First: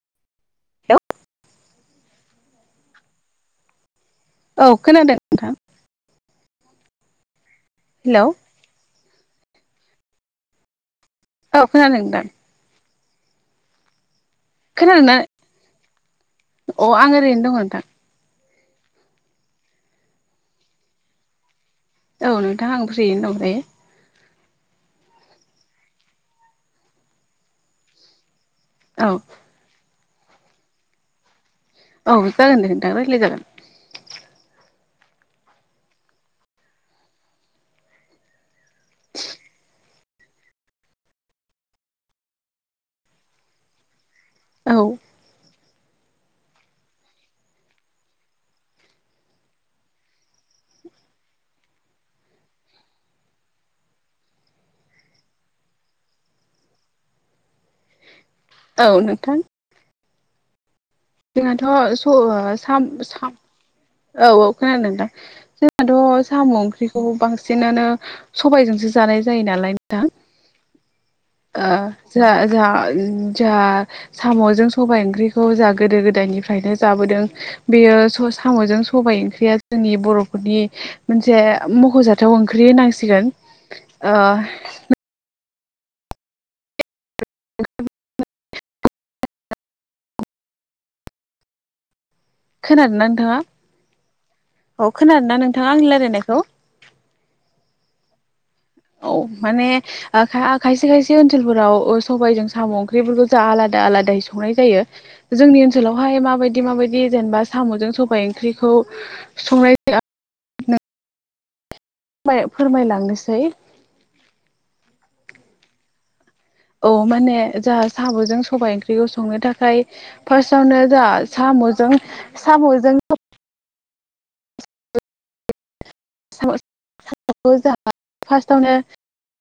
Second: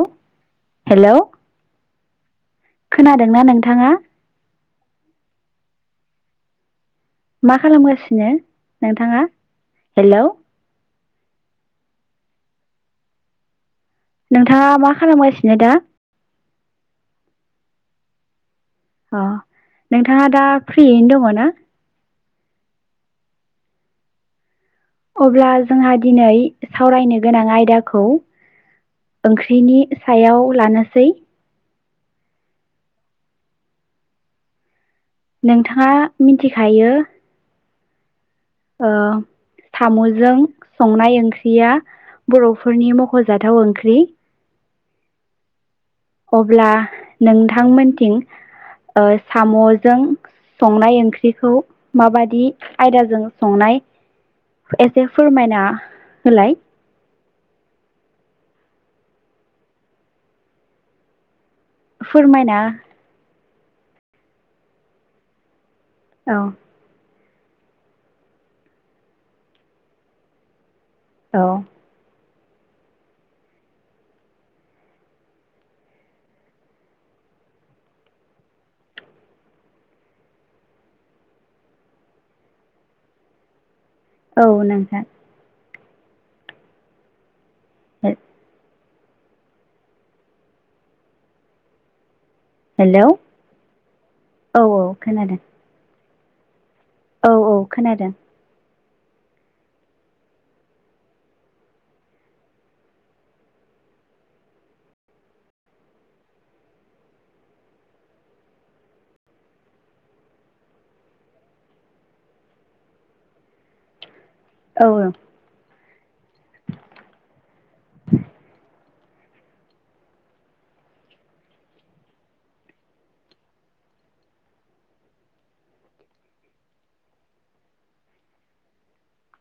औ हेलौ खोनादोंना नोंथाङा औ खोनादों नोंथां मा हेलौ खालामगासिनो नोंथाङा हेलौ औ खोनादों नोंथां नोंथाङा मा खोनादोंना खालामगासिनो दा अ आं ओरैनो दङ नोंथां अ नोंथाङा दा फ्रियैनो दङ ना औ नोंथां आं फ्रियैनो दं दायो अब्ला जोंहा दिनै सावरायनो गोनां आयदाखौ औ ओंख्रिनि सायाव लानोसै औ जागोन दे नोंथां रायज्लाय जागोन नोंथाङा मिथिखायो ओ साम'जों संनाय ओंख्रिया बर'फोरनि मख'जाथाव ओंख्रि औ अब्ला नोंथांमोनथिं ओ साम'जों संनाय ओंख्रिखौ माबादि आयदाजों संनाय एसे फोरमायना होलाय औ नोंथां जोंनाथ' स ओ फोरमायना साम साम औ औ खोनादों नोंथां जो नाथ' औ साम' ओंख्रिखौ बांस सिनानो सबायजोंसो जानाय जायो नालाय नोंथां औ ओ जा जा जा साम'जों सबाय ओंख्रिखौ जागो गोदो गोदायनिफ्रायनो जाबोदों बेयो सम साम'जों सबाइ ओंख्रिया जोंनि बर'फोरनि मोनसे मख'जाथाव ओंख्रि होननांसिगोन औ नोंथां [unintelligible] खोनादों हेलौ ना नोंथाङा औ खोनादों ना नोंथाङा आंनि रायलायनायखौ औ औ खोनादों औ माने ओ खायसे खायसे ओनसोलफोराव ओ सबबायजों साम' ओंख्रिफोरखौ जा आलादा आलादायै संनाय जायो जोंनि ओनसोलावहाय माबायदि माबायदि जेनेबा साम'जों सबाइ ओ ओंख्रिखौ संनाय [unintelligible] [inaudible] [unintelligible] फोरमायलांनोसै औ औ औ माने जाहा साम'जों सबाइ ओंख्रिखौ संनो थाखाय फासावनो जाहा सा म'जों साम'जों [inaudible] [unintelligible] जाहा फासटाआवनो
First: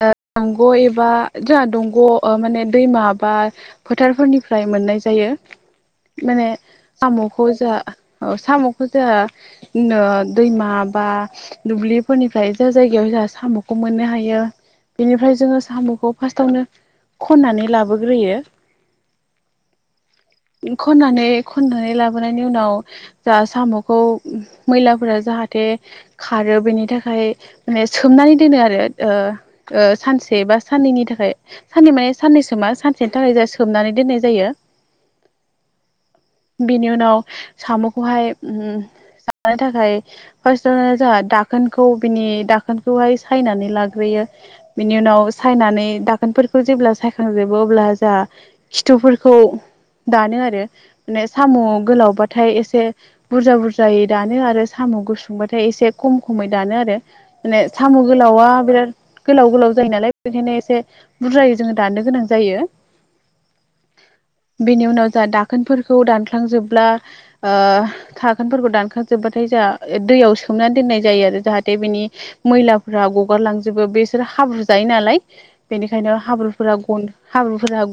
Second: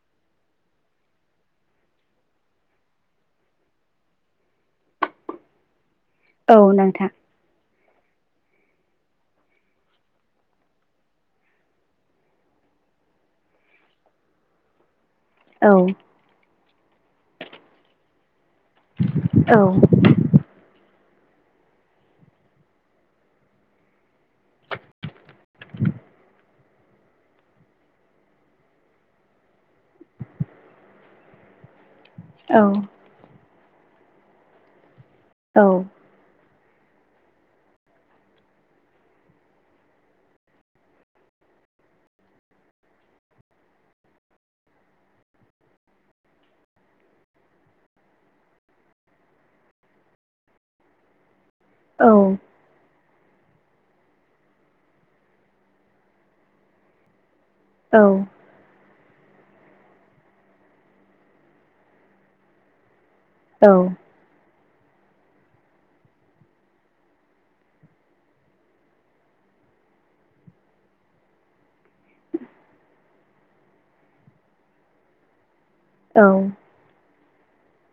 ओ दंग' एबा जाहा दंग' ओ माने दैमा बा फोथारफोरनिफ्राय मोन मोननाय जायो [inaudible] माने नोंथां सामुखौ जा सामुखौ जाहा दैमा बा दुब्लिफोरनिफ्राय जा जायगायाव जाहा साम'खौ मोननो हायो बिनिफ्राय जोङो औ साम'खौ फासटावनो खन्नानै लाबोग्रोयो औ खननानै खननानै लाबोनायनि उनाव जाहा साम'खौ मैलाफोरा जाहाथे आरो बेनि थाखाय माने सोमनानै दोनो आरो ओ ओ सानसे बा साननैनि थाखाय साननै माने साननै औ सोमा सानसेनि थाखायज सोमनानै दोननाय जायो औ बिनि उनाव साम'खौहाय ओम जानो थाखाय फार्स्टआवनो जाहा दाखोनखौ बिनि दाखोनखौहाय सायनानै लाग्रोयो बिनि उनाव सायनानै दाखोनफोरखौ जेब्ला सायखांजोबो अब्ला जाहा खिथुफोरखौ दानो आरो माने साम' औ गोलावबाथाय एसे बुरजा बुरजायै दानो आरो साम' गुसुंबाथाय एसे खम खमै दानो आरो माने साम' गोलावा बिराद गोलाव गोलाव जायो नालाय बेनिखायनो एसे बुरजायै जोङो दाननो गोनां जायो औ बेनि उनाव जा दाखोनफोरखौ दानख्लांजोबब्ला ओ दाखोनफोरखौ दानखांजोबबाथाय जा दैयाव सोमनानै दोननाय जायो आरो जाहाथे बिनि मैलाफोरा गगारलांजोबो, बिसोर हाब्रु जायो नालाय बेनिखायनो औ हाब्रुफोरा गन हाब्रुफोरा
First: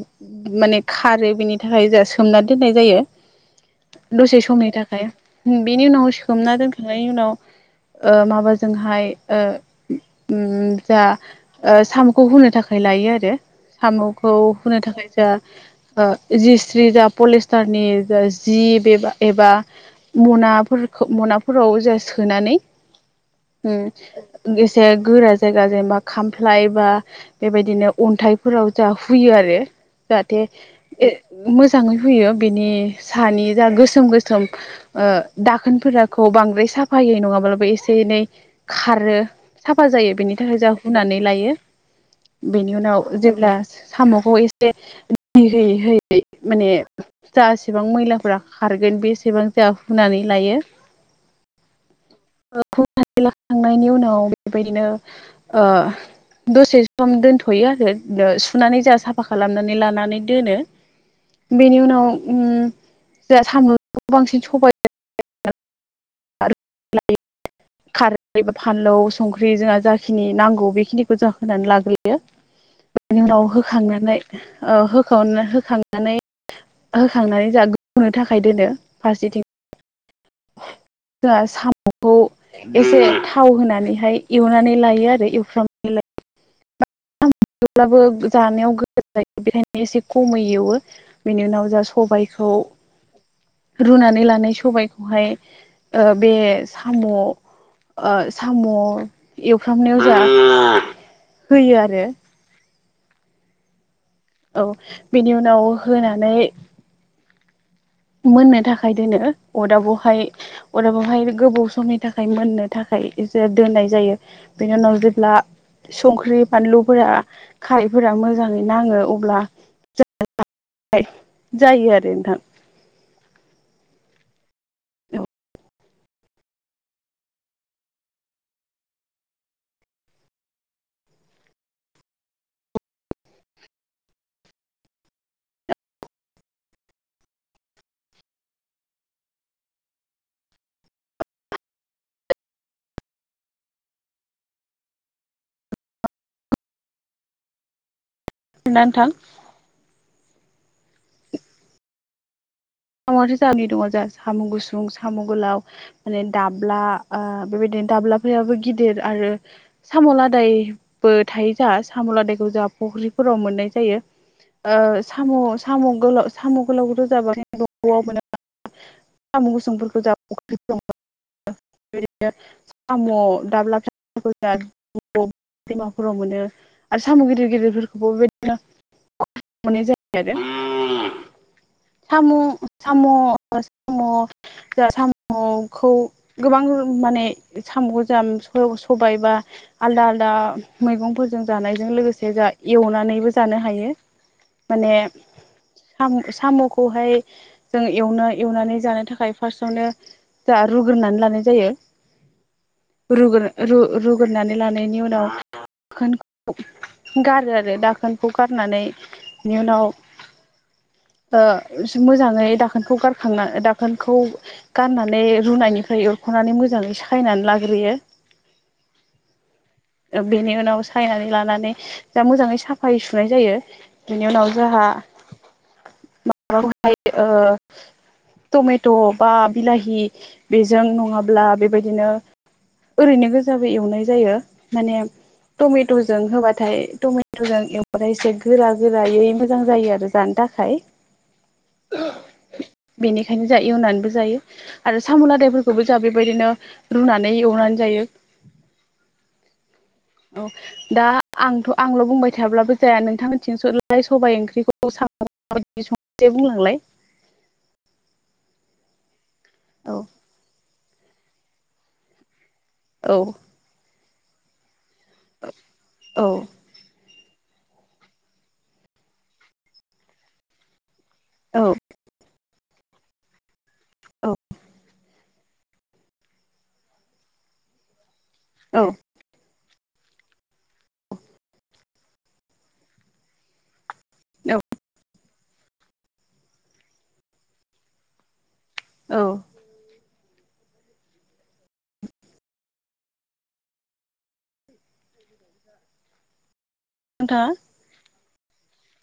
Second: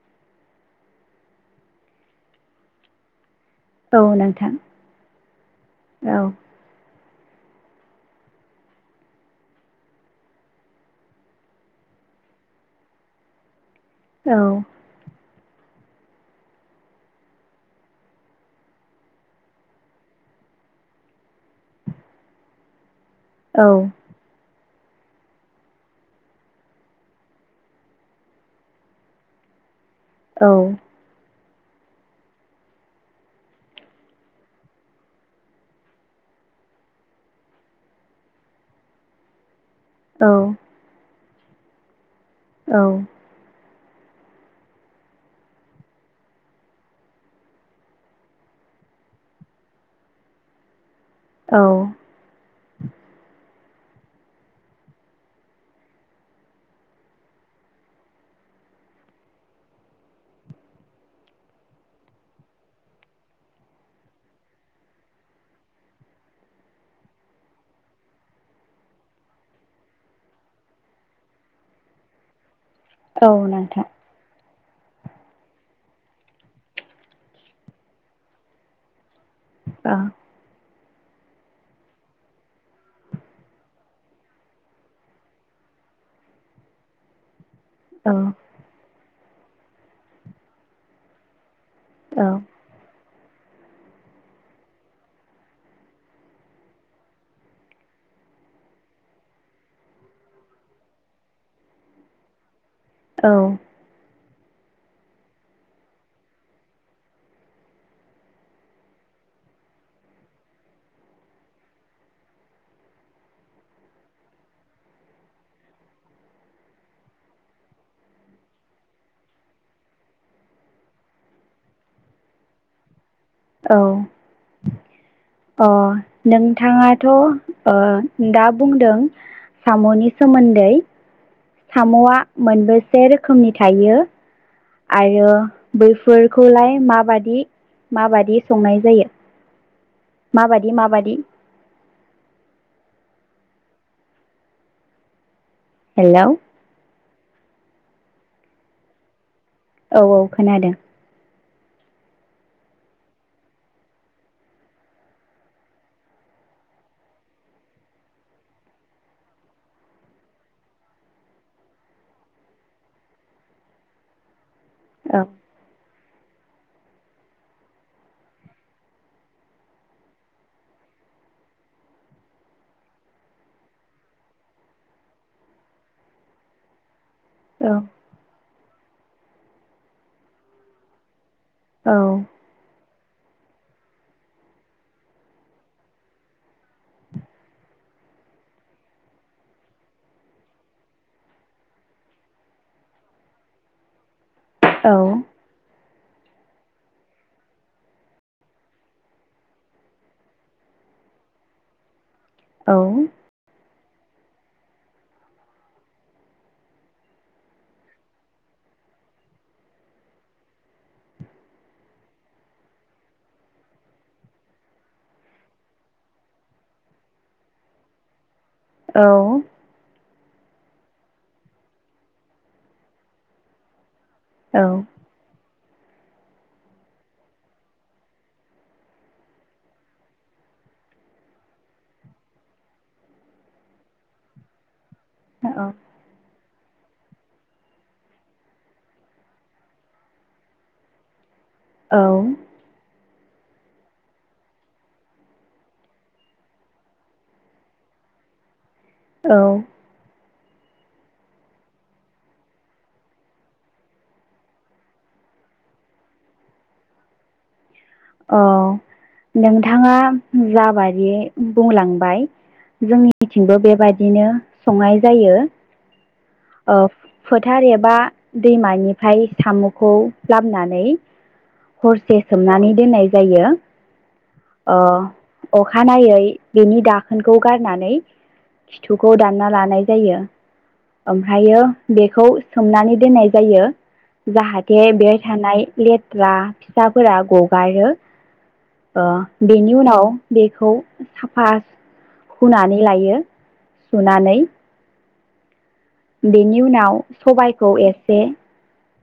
माने खारो बेनि थाखाय जोहा सोमना दोननाय जायो। औ दसे नोंथां समनि थाखाय बेनि उनाव औ सोमना दोनखांनायनि उनाव ओ माबाजोंहाय ओ ओम जा साम'खौ हुनो थाखाय लायो आरो साम'खौ औ हुनो थाखाय जा औ ओ जिस्रि जा पलिस्टारनि जा जि एबा म'नाफोर खो म'नाफोराव जा सोनानै औ ओम [unintelligible] जे गोरा जायगा जेनेबा खामफ्लाय बा बेबायदिनो अन्थाइफोराव जा हुयो आरो। जाथे औ मोजाङै फैयो बेनि सानि जा गोसोम गोसोम ओ दाखोनफोराखौ। बांद्राय साफायै नङाब्लाबो एसे एसे एनै खारो साफा जायो बेनि थाखाय जा हुनानै लायो। बेनि औ उनाव जेब्ला साम'खौ एसे दै होयै होयै माने जा इसेबां मैलाफोरा खारगोन। बेसेबां जाहा फुनानै लायो। औ फथ [unintelligible] लाखांनायनि उनाव बेबायदिनो ओ। दसे सम दोनथ'यो आरो सुनानै जों साफा खालामनानै लानानै दोनो बेनि उनाव ओ जोंहा सामुखौ बांसिन सबायजों। आ [inaudible] खारै बा फानलौ संख्रि जोंहा जाखिनि नांगौ बेखिनिखौ जाहा होनानै लाग्रोयो। [inaudible] बिनि उनाव होखांनानै ओ होखांनानै होखांनानै जाहा गोदौनो थाखाय दोनो फारसेथिं। औ जोंहा साम'खौ एसे थाव होनानैहाय एवनानै लायो आरो एवफ्रामनानै लायो। जेब्लाबो जानायाव गोसो जायो बेखायनो एसे खमै एवो बेनि उनाव। जा औ सबायखौ रुनानै लानाय सबायखौहाय ओ बे साम'। ओ साम' एवफ्रामनायाव जाहा होयो आरो। औ। औ बेनि उनाव होनानै। मोननो थाखाय दोनो अरदाबावहाय अरदाबावहाय गोबाव समनि थाखाय मोननो थाखाय। दोननाय जायो बेनि उनाव जेब्ला। संख्रि बानलुफोरा खारैफोरा मोजाङै नाङो अब्ला ज' जायो आरो नोंथां। औ। औ। अ नोंथाङाथ' ओ दा बुंदों। साम'नि सोमोन्दै साम'या मोनबेसे रोखोमनि थायो? आरो बैफोरखौलाय माबादि माबादि संनाय जायो? माबादि माबादि। हेलौ। खोनादों ना नोंथां? औ औ खोनादों। साम'याथ' जाबनि दङ जोंहा साम' गुसुं साम' गोलाव माने दाब्ला ओ बेबायदिनो। दाब्लाफोराबो गिदिर आरो साम' लादायबो थायो जा साम' आदायखौ जा। फुख्रिफोराव मोननाय जायो। ओ औ साम' साम' गोलाव साम' गोलावखौथ' जाबाथाय न'आव [unintelligible] मोनो। साम' गुसंफोरखौ [unintelligible] दं [unintelligible] बिनो साम' दाब्ला [unintelligible] जों [unintelligible] दैमाफोराव मोनो। आरो साम' गिदिर औ गिदिरफोरखौबो बेबायदिनो [unintelligible] मोननाय जायो आरो। औ साम' साम' साम'। जाहा साम'खौ गोबां माने साम' जाहा सबाय बा आलदा आलदा मैगंफोरजों जानायजों लोगोसे जा एवनानैबो जानो हायो। औ माने साम'खौहाय जों एवनो एवनानै जानो थाखाय फार्स्टयावनो जाहा रुग्रोनानै लानाय जायो। रूगोर रू रुगोरनानै लानायनि उनाव दाखोनखौ गारो आरो दाखोनखौ गारनानै बिनि उनाव ओ मोजाङै दाखोनखौ गार खांना दाखोनखौ गाननानै रुनायनिफ्राय एरख'नानै मोजाङै सायनानै लाग्रोयो। औ बेनि उनाव सायनानै लानानै दा मोजाङै साफाय सुनाय जायो। बिनि उनाव जोंहा [unintelligible] खौहाय टमेट' बा बिलाहि बेजों नङाब्ला बेबायदिनो ओरैनो गोजाबो एवनाय जायो माने टमेट'जों होबाथाय। टमेट'जों एवथाय एसे गोरा गोरायै मोजां जायो आरो जानो थाखाय औ बेनिखायनो जों एवनानैबो जायो आरो साम' लादायफोरखौबो जों बेबायदिनो रुनानै एवनानै जायो। औ औ दा आंथ' आंल' बुंबाय थाब्लाबो जाया नोंथांनि थिंसोलाय सबाय ओंख्रिखौ [unintelligible] बुंलांलाय [inaudible] औ नोंथाङा औ जाबादि बुंलांबाय औ जोंनिथिंबो बेबादिनो संनाय जायो। औ फोथार एबा दैमानिफ्राय साम'खौ लाबोनानै औ हरसे सोमनानै दोननाय जायो। अखानायै बिनि दाखोनखौ गारनानै औ खिथुखौ दानना लानो। ओमफ्रायो बेखौ सोमनानै दोननाय जायो। औ जाहाथे बेयाव थानाय लेथ्रा फिसाफोरा गगारो। औ औ बेनि उनाव बेखौ साफा हुनै लायो सुनानै बेनि नि उनाव नोंथाङा सबायखौ एसे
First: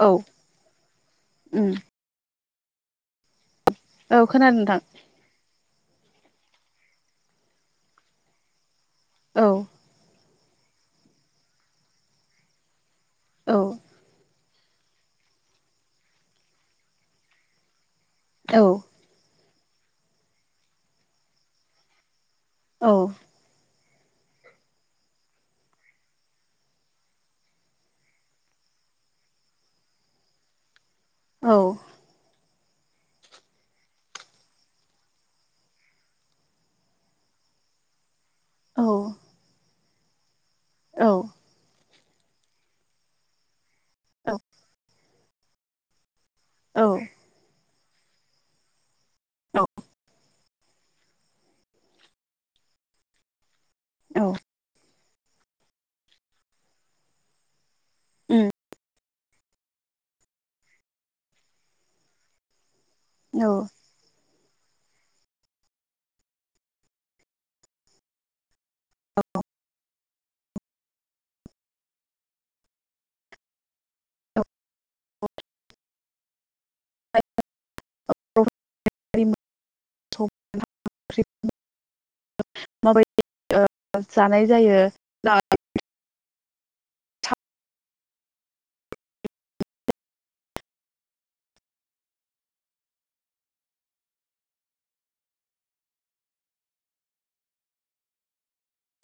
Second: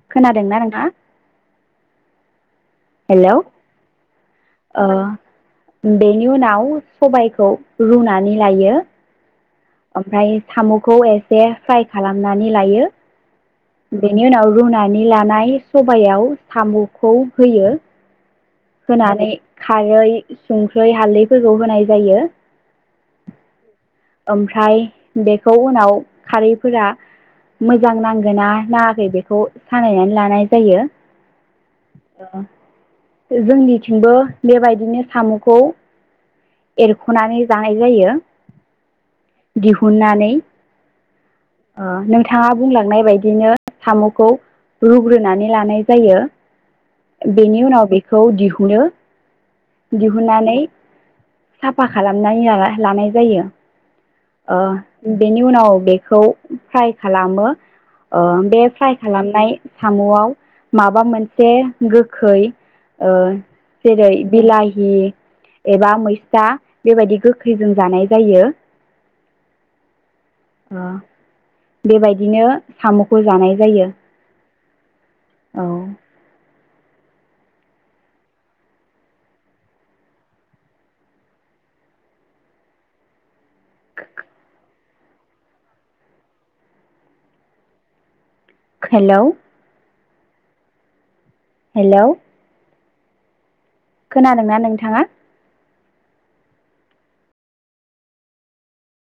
औ खोनादोंना नोंथाङा? उम हेलौ औ खोनादों नोंथां। ओ बेनि उनाव सबायखौ रुनानै लायो। औ ओमफ्राय साम'खौ एसे फ्राइ खालामनानै लायो। औ बेनि उनाव रुनानै लानाय सबायाव साम'खौ होयो। औ औ होनानै खारै संख्रै हालदैफोरखौ होनाय जायो। औ ओमफ्राय बेखौ उनाव खारैफोरा मोजां नांगोना नाङाखै बेखौ सानायनानै लानाय जायो। औ औ जोंनिथिंबो बेबायदिनो साम'खौ एरख'नानै जानाय जायो। औ दिहुननानै औ नोंथाङा बुंलांनाय बायदिनो साम'खौ रुग्रोनानै लानाय जायो। बेनि उनाव बेखौ दिहुनो दिहुननानै साफा खालामनानै लानाय जायो। बेनि उनाव बेखौ फ्राइ खालामो बे फ्राइ खालामनाय सामुआव माबा मोनसे गोखै जेरै बिलाहि एबा मैस्थ बेबायदि गोखैजों जानाय जायो औ बेबायदिनो साम'खौ जानाय जायो औ [unintelligible] माबायदि जानाय जायो हेलौ हेल' खोनादोंना नोंथाङा